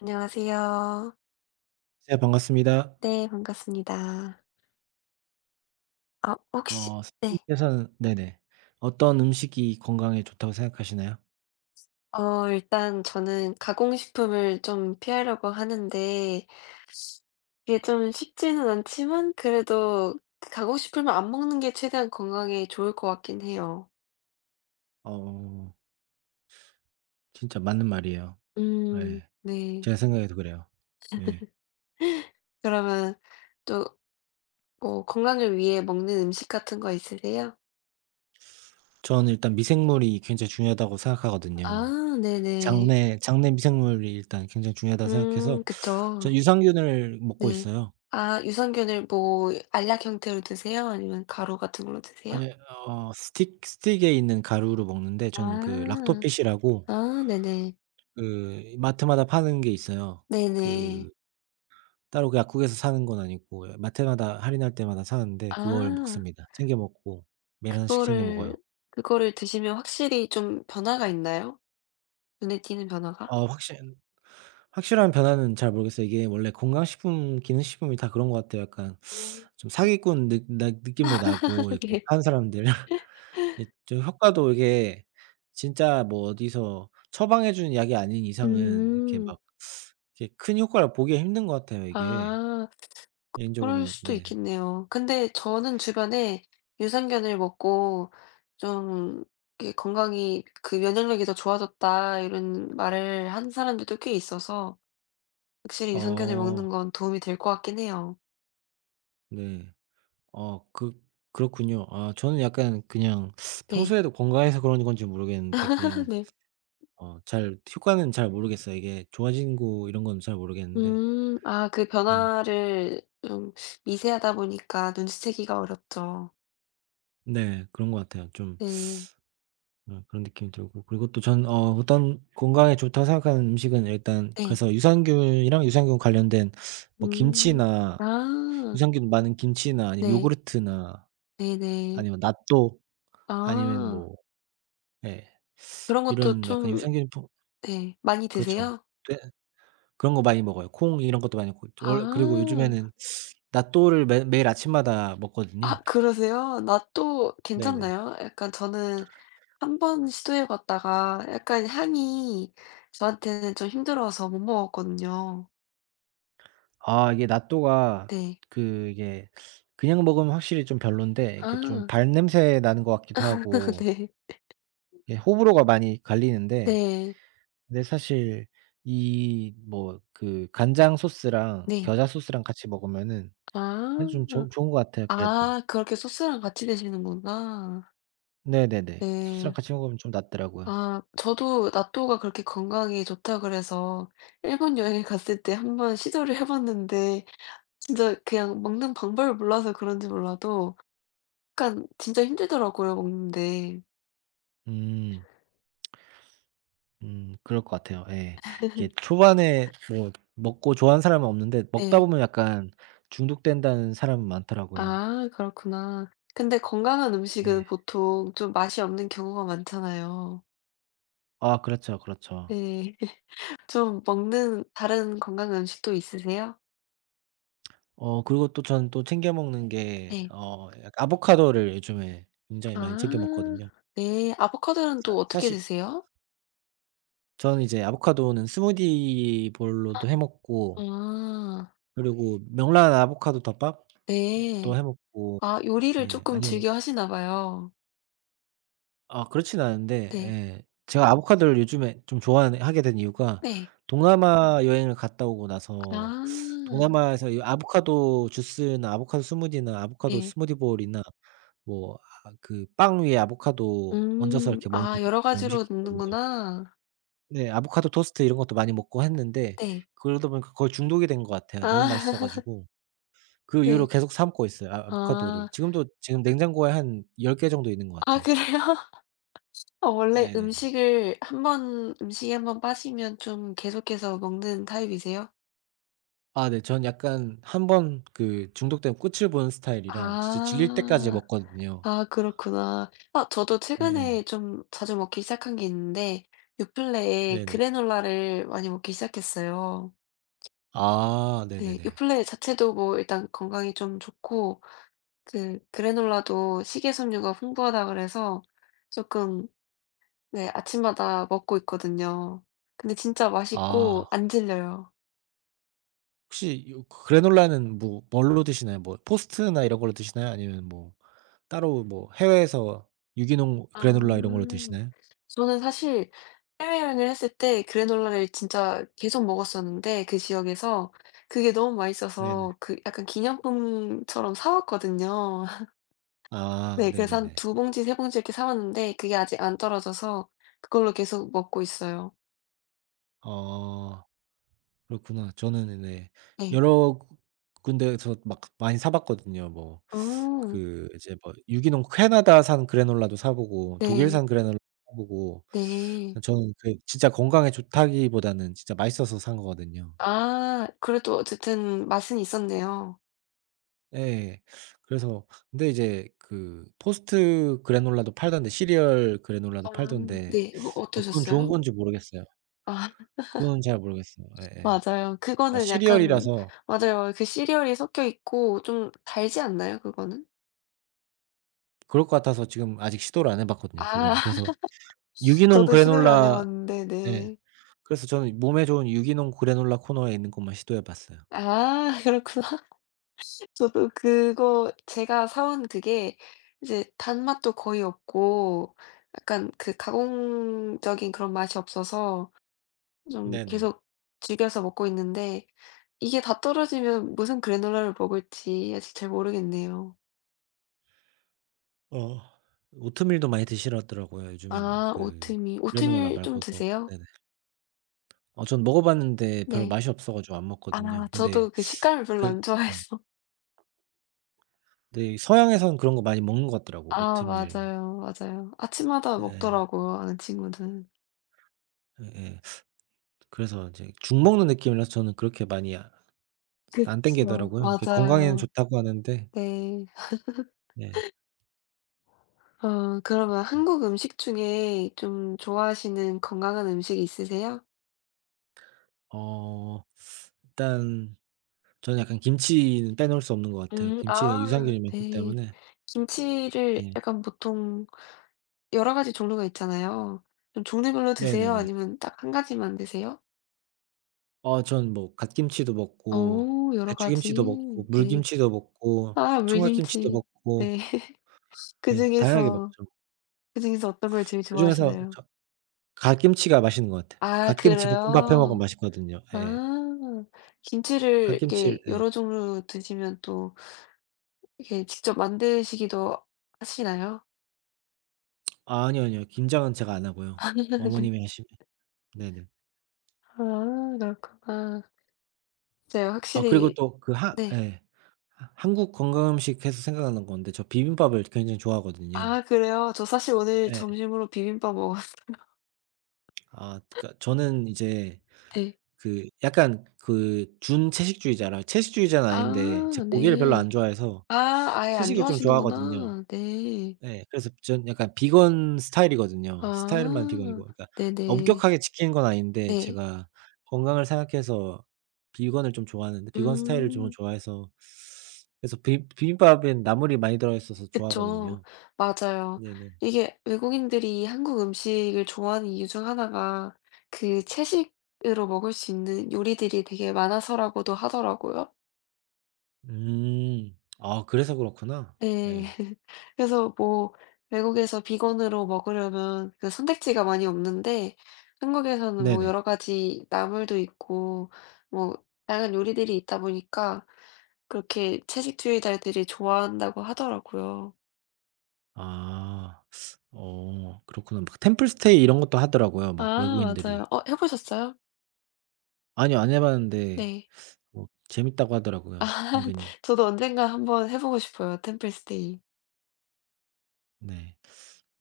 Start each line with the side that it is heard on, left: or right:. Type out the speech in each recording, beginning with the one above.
left: 안녕하세요.
right: 네, 반갑습니다.
left: 네, 반갑습니다. 아, 혹시
right: 어
left: 네.
right: 선생님께서는, 네네, 어떤 음식이 건강에 좋다고 생각하시나요?
left: 어, 일단 저는 가공식품을 좀 피하려고 하는데 이게 좀 쉽지는 않지만 그래도 그 가공식품을 안 먹는 게 최대한 건강에 좋을 것 같긴 해요.
right: 어 진짜 맞는 말이에요. 네,
left: 네.
right: 제 생각에도 그래요. 네,
left: 그러면 또 뭐 건강을 위해 먹는 음식 같은 거 있으세요?
right: 저는 일단 미생물이 굉장히 중요하다고 생각하거든요.
left: 아, 네네.
right: 장내 미생물이 일단 굉장히 중요하다고 생각해서
left: 그쵸.
right: 전 유산균을 먹고
left: 네.
right: 있어요.
left: 아, 유산균을 뭐 알약 형태로 드세요? 아니면 가루 같은 걸로 드세요?
right: 아니, 스틱 스틱에 있는 가루로 먹는데, 저는 그
left: 아.
right: 락토핏이라고
left: 아 네네.
right: 그 마트마다 파는 게 있어요.
left: 네네.
right: 그 따로 그 약국에서 사는 건 아니고, 마트마다 할인할 때마다 사는데 그걸
left: 아
right: 먹습니다. 챙겨 먹고 매일 나씩 챙겨
left: 그거를
right: 먹어요.
left: 그거를 드시면 확실히 좀 변화가 있나요? 눈에 띄는 변화가?
right: 어 확실 확실한 변화는 잘 모르겠어요. 이게 원래 건강식품, 기능식품이 다 그런 것 같아요. 약간
left: 아
right: 좀 사기꾼 느 나 느낌도 나고, 이거
left: 그
right: 파는 사람들 이 좀 효과도, 이게 진짜 뭐 어디서 처방해 주는 약이 아닌 이상은 이렇게
left: 음.
right: 막 이렇게 큰 효과를 보기가 힘든 것 같아요, 이게
left: 아 그럴
right: 개인적으로는.
left: 수도
right: 네.
left: 있겠네요. 근데 저는 주변에 유산균을 먹고 좀 이게 "건강이 그 면역력이 더 좋아졌다." 이런 말을 하는 사람들도 꽤 있어서 확실히 유산균을
right: 어
left: 먹는 건 도움이 될 것 같긴 해요.
right: 네. 어 그 그렇군요. 아, 저는 약간 그냥
left: 네.
right: 평소에도 건강해서 그런 건지 모르겠는데, 그냥
left: 네.
right: 잘 효과는 잘 모르겠어요. 이게 좋아진고 이런 건 잘 모르겠는데.
left: 음. 아 그
right: 네.
left: 변화를 좀 미세하다 보니까 눈치채기가 어렵죠.
right: 네, 그런 것 같아요.
left: 네.
right: 그런 느낌이 들고, 그리고 또 저는 어떤 건강에 좋다고 생각하는 음식은, 일단
left: 네.
right: 그래서 유산균이랑 유산균 관련된 뭐
left: 음.
right: 김치나,
left: 아.
right: 유산균 많은 김치나, 아니면
left: 네.
right: 요구르트나,
left: 네네.
right: 아니면 낫또, 아니면
left: 아.
right: 뭐, 예,
left: 그런 것도
right: 이런 약간
left: 좀
right: 유산균 품.
left: 네 많이
right: 그렇죠.
left: 드세요?
right: 그런 거 많이 먹어요. 콩 이런 것도 많이 먹고, 월 그리고
left: 아.
right: 요즘에는 나또를 매 매일 아침마다
left: 아
right: 먹거든요.
left: 그러세요? 낫또
right: 네네네.
left: 괜찮나요? 약간 저는 한 번 시도해 봤다가 약간 향이 저한테는 좀 힘들어서 못 먹었거든요.
right: 아, 이게 나또가
left: 네.
right: 이게 그냥 먹으면 확실히 좀 별론데, 이게 좀
left: 아.
right: 발냄새 나는 것 같기도 하고,
left: 네.
right: 이게 호불호가 많이 갈리는데,
left: 네.
right: 근데 사실 이 뭐 그 간장 소스랑
left: 네.
right: 겨자 소스랑 같이 먹으면은
left: 아.
right: 그래도 좀 좋 좋은 것 같아요, 그래도.
left: 아 그렇게 소스랑 같이 드시는구나.
right: 네네네. 소스랑
left: 네.
right: 같이 먹으면 좀 낫더라고요.
left: 아 저도 나또가 그렇게 건강에 좋다 그래서 일본 여행 갔을 때 한번 시도를 해 봤는데 진짜 그냥 먹는 방법을 몰라서 그런지 몰라도 약간 진짜 힘들더라고요 먹는데.
right: 음. 그럴 것 같아요. 예. 이게 초반에 뭐 먹고 좋아하는 사람은 없는데, 먹다
left: 네.
right: 보면 약간 중독된다는 사람은 많더라고요.
left: 아 그렇구나. 근데 건강한 음식은
right: 예.
left: 보통 좀 맛이 없는 경우가 많잖아요.
right: 아, 그렇죠, 그렇죠.
left: 네. 좀 먹는 다른 건강한 음식도 있으세요?
right: 그리고 또 저는 또 챙겨 먹는 게,
left: 네.
right: 어 약 아보카도를 요즘에 굉장히 많이 챙겨
left: 아
right: 먹거든요.
left: 네. 아보카도는
right: 사
left: 또 어떻게
right: 사실
left: 드세요?
right: 저는 이제 아보카도는 스무디 볼로도 해 먹고,
left: 아
right: 그리고 명란 아보카도 덮밥도
left: 네.
right: 해 먹고.
left: 아 요리를
right: 예.
left: 조금
right: 아니면,
left: 즐겨 하시나 봐요.
right: 그렇진 않은데,
left: 네.
right: 예, 제가 아보카도를 요즘에 좀 좋아하는 하게 된 이유가,
left: 네.
right: 동남아 여행을 갔다 오고 나서,
left: 아
right: 동남아에서 이 아보카도 주스나, 아보카도 스무디나, 아보카도
left: 네.
right: 스무디 볼이나, 뭐 그 빵 위에 아보카도 얹어서
left: 음.
right: 이렇게 먹는
left: 아 여러
right: 그런
left: 가지로
right: 음식이 있거든요.
left: 넣는구나.
right: 네, 아보카도 토스트 이런 것도 많이 먹고 했는데,
left: 네.
right: 그러다 보니까 거의 중독이 된 것 같아요,
left: 아
right: 너무 맛있어 가지고. 그 이후로
left: 네.
right: 계속 사 먹고 있어요 아보카도를.
left: 아.
right: 지금도, 지금 냉장고에 한 10개 정도 있는 것
left: 아
right: 같아요.
left: 그래요? 아 원래
right: 네네네.
left: 음식을 한번 음식에 한 번 빠지면 좀 계속해서 먹는 타입이세요?
right: 아, 네. 전 약간, 한번 그 중독되면 끝을 보는 스타일이라, 진짜 질릴 때까지
left: 아.
right: 먹거든요.
left: 아 그렇구나. 아 저도
right: 예예.
left: 최근에 좀 자주 먹기 시작한 게 있는데 유플레에
right: 네네.
left: 그래놀라를 많이 먹기 시작했어요.
right: 아,
left: 네. 유
right: 네네네.
left: 플레 자체도 뭐 일단 건강에 좀 좋고 그래놀라도 식이섬유가 풍부하다 그래서 조금 네 아침마다 먹고 있거든요. 근데 진짜
right: 아,
left: 맛있고 안 질려요.
right: 혹시 요 그래놀라는 뭘로 드시나요? 뭐 포스트나 이런 걸로 드시나요? 아니면 뭐 따로 뭐 해외에서 유기농 그래놀라 이런 걸로
left: 아.
right: 드시나요?
left: 저는 사실 해외여행을 했을 때 그래놀라를 진짜 계속 먹었었는데 그 지역에서 그게 너무
right: 네네.
left: 맛있어서 그 약간 기념품처럼 사 왔거든요.
right: 아,
left: 네 그래서 한
right: 네네네.
left: 두 봉지 세 봉지 이렇게 사 왔는데 그게 아직 안 떨어져서 그걸로 계속 먹고 있어요.
right: 어 그렇구나. 저는, 네,
left: 네.
right: 여러 군데에서 막 많이 사 봤거든요. 뭐
left: 아.
right: 그 이제 뭐 유기농 캐나다산 그래놀라도 사 보고,
left: 네.
right: 독일산 그래놀라도 사 보고.
left: 네.
right: 저는 그 진짜 건강에 좋다기보다는 진짜 맛있어서 산 거거든요.
left: 아 그래도 어쨌든 맛은 있었네요.
right: 예. 그래서, 근데 이제 그 토스트 그래놀라도 팔던데, 시리얼 그래놀라도
left: 아
right: 팔던데.
left: 네. 뭐
right: 아, 그건 좋은
left: 어떠셨어요?
right: 건지 모르겠어요.
left: 아.
right: 그거는 잘 모르겠어요. 예예.
left: 맞아요.
right: 아,
left: 그거는 약간
right: 시리얼이라서
left: 맞아요. 그 시리얼이 섞여 있고 좀 달지 않나요 그거는?
right: 그럴 것 같아서 지금 아직 시도를 안 해 봤거든요
left: 아
right: 그거는. 그래서 유기농
left: 저도 시도를 안 해
right: 그래놀라.
left: 봤는데
right: 예.
left: 네.
right: 그래서 저는 몸에 좋은 유기농 그래놀라 코너에 있는 것만 시도해 봤어요.
left: 아 그렇구나. 저도 그거 제가 사온 그게 이제 단맛도 거의 없고 약간 그 가공적인 그런 맛이 없어서 좀
right: 네네.
left: 계속 즐겨서 먹고 있는데 이게 다 떨어지면 무슨 그래놀라를 먹을지 아직 잘 모르겠네요.
right: 어 오트밀도 많이 드시더라고요 요즘에는,
left: 아
right: 그
left: 오트밀.
right: 그래놀라
left: 오트밀 좀
right: 말고도.
left: 드세요?
right: 네네. 전 먹어 봤는데 별로
left: 네.
right: 맛이 없어 가지고 안
left: 아
right: 먹거든요.
left: 저도
right: 근데
left: 그 식감을 별로
right: 그,
left: 안
right: 네.
left: 좋아해서.
right: 네, 서양에서는 그런 거 많이 먹는 것 같더라고,
left: 아
right: 오트밀.
left: 맞아요, 맞아요. 아침마다
right: 예.
left: 먹더라고요, 아는 친구는.
right: 예예. 그래서 이제 죽 먹는 느낌이라서 저는 그렇게 많이 안
left: 그쵸.
right: 땡기더라고요. 이게 건강에는
left: 맞아요.
right: 좋다고 하는데.
left: 네.
right: 네.
left: 어 그러면 한국 음식 중에 좀 좋아하시는 건강한 음식이 있으세요?
right: 어 일단 저는 약간 김치는 빼놓을 수 없는 것 같아요. 김치에
left: 아
right: 유산균이 많기
left: 네.
right: 때문에.
left: 김치를
right: 네.
left: 약간 보통 여러 가지 종류가 있잖아요. 좀 종류별로 드세요?
right: 네네네.
left: 아니면 딱 한 가지만 드세요?
right: 전 뭐 갓김치도 먹고,
left: 오 여러
right: 배추김치도 먹고,
left: 가지. 네.
right: 물김치도 먹고,
left: 아
right: 총각김치도
left: 물김치.
right: 먹고.
left: 네.
right: 예, 다양하게
left: 그중에서
right: 먹죠.
left: 그중에서 어떤 걸 제일
right: 그중에서
left: 좋아하시나요?
right: 저 갓김치가 맛있는 것 같아요.
left: 아
right: 갓김치 볶음밥 해 먹으면
left: 그래요?
right: 맛있거든요. 예.
left: 아. 김치를
right: 갓김치를.
left: 이렇게
right: 예.
left: 여러 종류 드시면 또 이렇게 직접 만드시기도 하시나요?
right: 아, 아니요, 아니요. 김장은 제가 안 하고요.
left: 네.
right: 어머님이 하시면. 네네.
left: 아 그렇구나. 네
right: 아, 그리고
left: 확실히
right: 또 그 하
left: 네.
right: 예, 하 한국 건강음식 해서 생각나는 건데, 저 비빔밥을 굉장히 좋아하거든요.
left: 아 그래요? 저 사실 오늘
right: 예.
left: 점심으로 비빔밥 먹었어요.
right: 그러니까 저는 이제
left: 네.
right: 그 약간 그 준 채식주의자라, 채식주의자는 아닌데,
left: 아
right: 제가 고기를 별로
left: 네.
right: 안 좋아해서
left: 아 아예 안
right: 채식을 좀 좋아하거든요.
left: 좋아하시는구나. 네.
right: 예. 그래서 전 약간 비건 스타일이거든요. 스타일만 비건이고,
left: 아
right: 그러니까
left: 네네.
right: 엄격하게 지키는 건 아닌데,
left: 네.
right: 제가 건강을 생각해서 비건을 좀 좋아하는데, 비건 스타일을 좀
left: 음.
right: 좋아해서, 그래서 비 비빔밥엔 나물이 많이 들어 있어서
left: 그쵸.
right: 좋아하거든요.
left: 맞아요.
right: 네네.
left: 이게 외국인들이 한국 음식을 좋아하는 이유 중 하나가 그 채식으로 먹을 수 있는 요리들이 되게 많아서라고도 하더라고요.
right: 음. 아, 그래서 그렇구나.
left: 네
right: 예.
left: 그래서 뭐 외국에서 비건으로 먹으려면 그 선택지가 많이 없는데 한국에서는 뭐
right: 네네.
left: 여러 가지 나물도 있고 뭐 다양한 요리들이 있다 보니까 그렇게 채식주의자들이 좋아한다고 하더라고요.
right: 아. 그렇구나. 막 템플 스테이 이런 것도 하더라고요, 막
left: 아
right: 외국인들이.
left: 맞아요. 어 해 보셨어요?
right: 아니요, 안 해 봤는데,
left: 네.
right: 뭐 재밌다고
left: 아
right: 하더라고요, 은근히.
left: 저도 언젠가 한번 해 보고 싶어요, 템플 스테이.
right: 네.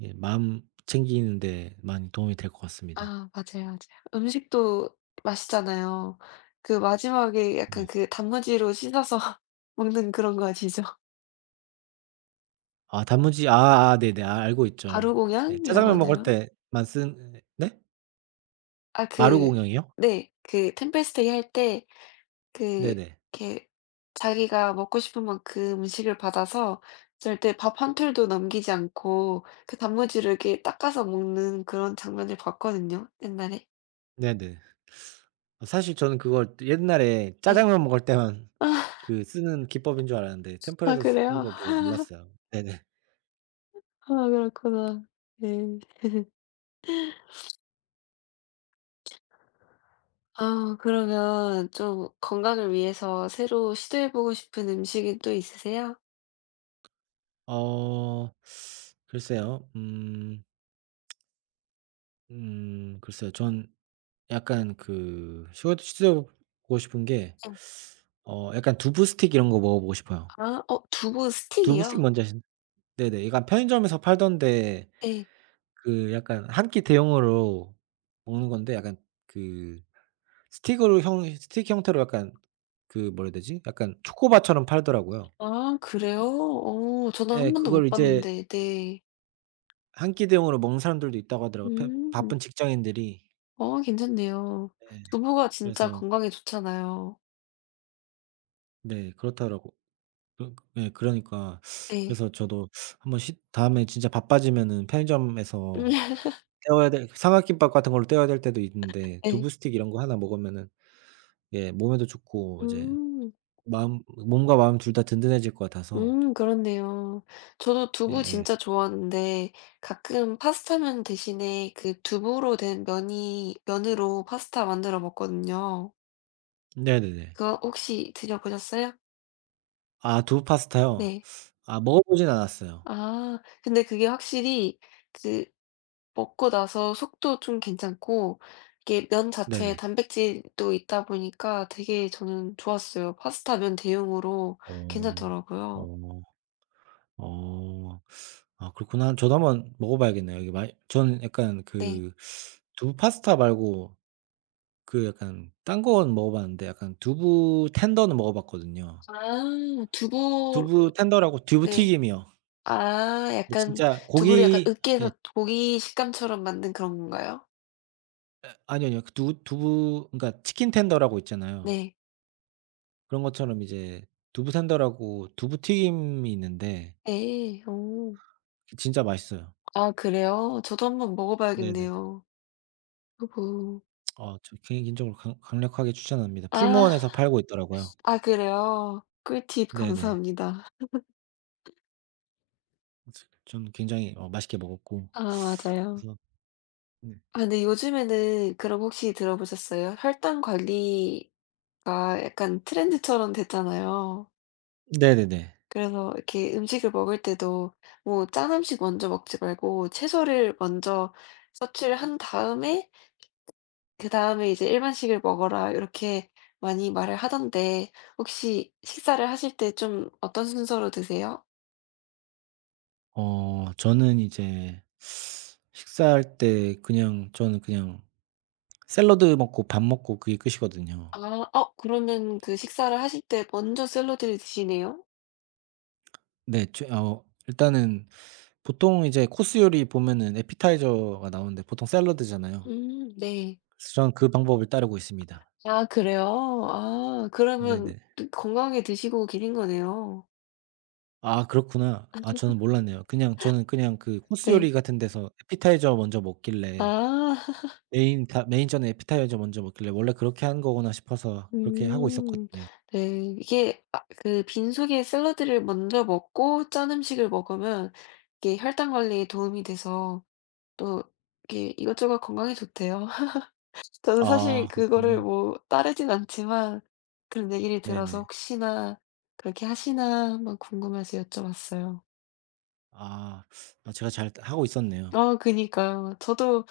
right: 예, 마음 챙기는 데 많이 도움이 될 것 같습니다.
left: 아 맞아요, 맞아요. 음식도 맛있잖아요. 그 마지막에 약간
right: 네.
left: 그 단무지로 씻어서 먹는 그런 거 아시죠?
right: 단무지 아아 네네. 아, 알고 있죠. 네,
left: 바루공양이라고
right: 짜장면 먹을
left: 하나요?
right: 때만 쓴, 네?
left: 아
right: 마루공
left: 그
right: 영이요
left: 네. 그 템플 스테이 할 때 그
right: 네네.
left: 이렇게 자기가 먹고 싶은 만큼 음식을 받아서 절대 밥 한 톨도 남기지 않고 그 단무지를 이렇게 닦아서 먹는 그런 장면을 봤거든요, 옛날에.
right: 네네. 사실 저는 그걸 옛날에
left: 네
right: 짜장면 먹을 때만 그 쓰는 기법인 줄 알았는데,
left: 아
right: 템플에서 쓰는
left: 그래요?
right: 거 보고 놀랐어요. 네네.
left: 아 그렇구나. 네. 아 그러면 좀 건강을 위해서 새로 시도해 보고 싶은 음식이 또 있으세요?
right: 어 글쎄요. 글쎄요. 전 약간 그 시도해 보고 싶은 게,
left: 네.
right: 약간 두부 스틱 이런 거 먹어 보고 싶어요.
left: 아 어 두부
right: 두부 스틱
left: 스틱이요?
right: 뭔지 아시 네네. 약간 편의점에서 팔던데,
left: 네.
right: 그 약간 한끼 대용으로 먹는 건데, 약간 그 스틱으로 형 스틱 형태로, 약간 그, 뭐라 해야 되지? 약간 초코바처럼 팔더라고요.
left: 아 그래요? 어 저는
right: 예.
left: 한 번도
right: 그걸
left: 못
right: 이제
left: 봤는데. 네.
right: 한끼 대용으로 먹는 사람들도 있다고 하더라고요. 바-
left: 음.
right: 바쁜 직장인들이.
left: 어 괜찮네요.
right: 예.
left: 두부가 진짜
right: 그래서.
left: 건강에 좋잖아요.
right: 네, 그렇더라고, 그, 예, 그러니까,
left: 네.
right: 그래서 저도 한번 시 다음에 진짜 바빠지면은 편의점에서 때워야 될, 삼각김밥 같은 걸로 때워야 될 때도 있는데,
left: 네.
right: 두부 스틱 이런 거 하나 먹으면은, 예, 몸에도 좋고, 이제
left: 음.
right: 마음 몸과 마음 둘 다 든든해질 것 같아서.
left: 그렇네요. 저도 두부
right: 예예.
left: 진짜 좋아하는데 가끔 파스타면 대신에 그 두부로 된 면이 면으로 파스타 만들어 먹거든요.
right: 네네네.
left: 그거 혹시 드셔 보셨어요?
right: 아, 두부 파스타요?
left: 네.
right: 아, 먹어 보진 않았어요.
left: 아 근데 그게 확실히 그 먹고 나서 속도 좀 괜찮고 이게 면 자체에
right: 네네.
left: 단백질도 있다 보니까 되게 저는 좋았어요. 파스타 면 대용으로
right: 어.
left: 괜찮더라고요.
right: 어. 어. 아, 그렇구나. 저도 한번 먹어 봐야겠네요. 이게 많이 저는 약간
left: 네.
right: 그, 두부 파스타 말고 그 약간 딴 건 먹어 봤는데, 약간 두부 텐더는 먹어 봤거든요.
left: 아 두부
right: 두부 텐더라고 두부
left: 네.
right: 튀김이요.
left: 아
right: 근데
left: 약간
right: 진짜
left: 두부를 약간
right: 고기. 예.
left: 으깨서 고기 식감처럼 만든 그런 건가요?
right: 아니요, 아니요. 그 두 두부, 그러니까 치킨 텐더라고 있잖아요.
left: 네.
right: 그런 것처럼 이제 두부 텐더라고 두부 튀김이 있는데
left: 네. 어.
right: 그 진짜 맛있어요.
left: 아 그래요? 저도 한번 먹어
right: 네네네.
left: 봐야겠네요. 두부.
right: 저 개인적으로 강 강력하게 추천합니다.
left: 아.
right: 풀무원에서 팔고 있더라고요.
left: 아 그래요? 꿀팁
right: 네네.
left: 감사합니다.
right: 그래서 저는 굉장히 맛있게 먹었고,
left: 아 맞아요.
right: 그래서. 네.
left: 아 근데 요즘에는 그럼 혹시 들어보셨어요? 혈당 관리가 약간 트렌드처럼 됐잖아요.
right: 네네네.
left: 그래서 이렇게 음식을 먹을 때도 뭐 짠 음식 먼저 먹지 말고 채소를 먼저 섭취를 한 다음에 "그다음에 이제 일반식을 먹어라." 이렇게 많이 말을 하던데 혹시 식사를 하실 때 좀 어떤 순서로 드세요?
right: 저는 이제 식사할 때 그냥, 저는 그냥 샐러드 먹고 밥 먹고 그게 끝이거든요.
left: 아 어 그러면 그 식사를 하실 때 먼저 샐러드를 드시네요?
right: 네. 일단은 보통 이제 코스 요리 보면은 에피타이저가 나오는데, 보통 샐러드잖아요.
left: 네.
right: 그래서 저는 그 방법을 따르고 있습니다.
left: 아 그래요? 아 그러면
right: 네네.
left: 건강하게 드시고 계신 거네요.
right: 아, 그렇구나. 아, 저는 몰랐네요. 그냥 저는 그냥 그 코스
left: 네.
right: 요리 같은 데서 에피타이저 먼저 먹길래,
left: 아.
right: 메인 전에 에피타이저 먼저 먹길래, 원래 그렇게 하는 거구나 싶어서 그렇게 하고
left: 음.
right: 있었거든요.
left: 네. 이게 아 그 빈속에 샐러드를 먼저 먹고 짠 음식을 먹으면 이게 혈당 관리에 도움이 돼서 또 이게 이것저것 건강에 좋대요. 저는 사실
right: 아,
left: 그거를
right: 그렇군요.
left: 뭐 따르진 않지만 그런 얘기를 들어서
right: 네네.
left: 혹시나 그렇게 하시나 한번 궁금해서 여쭤봤어요.
right: 아. 아, 제가 잘 하고 있었네요.
left: 어 그니까요. 저도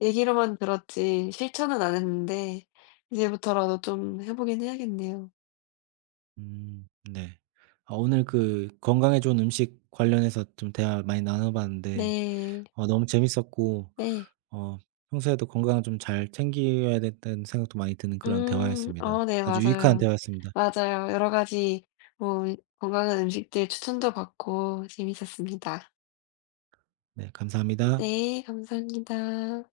left: 얘기로만 들었지 실천은 안 했는데 이제부터라도 좀 해 보긴 해야겠네요.
right: 음, 네. 아, 오늘 그 건강에 좋은 음식 관련해서 좀 대화 많이 나눠 봤는데,
left: 네.
right: 너무 재밌었고,
left: 네.
right: 어 평소에도 건강 좀 잘 챙겨야 된다는 생각도 많이 드는 그런
left: 음.
right: 대화였습니다.
left: 어 네
right: 아주 유익한
left: 맞아요.
right: 대화였습니다.
left: 맞아요. 여러 가지 뭐 건강한 음식들 추천도 받고 재밌었습니다.
right: 네, 감사합니다.
left: 네 감사합니다.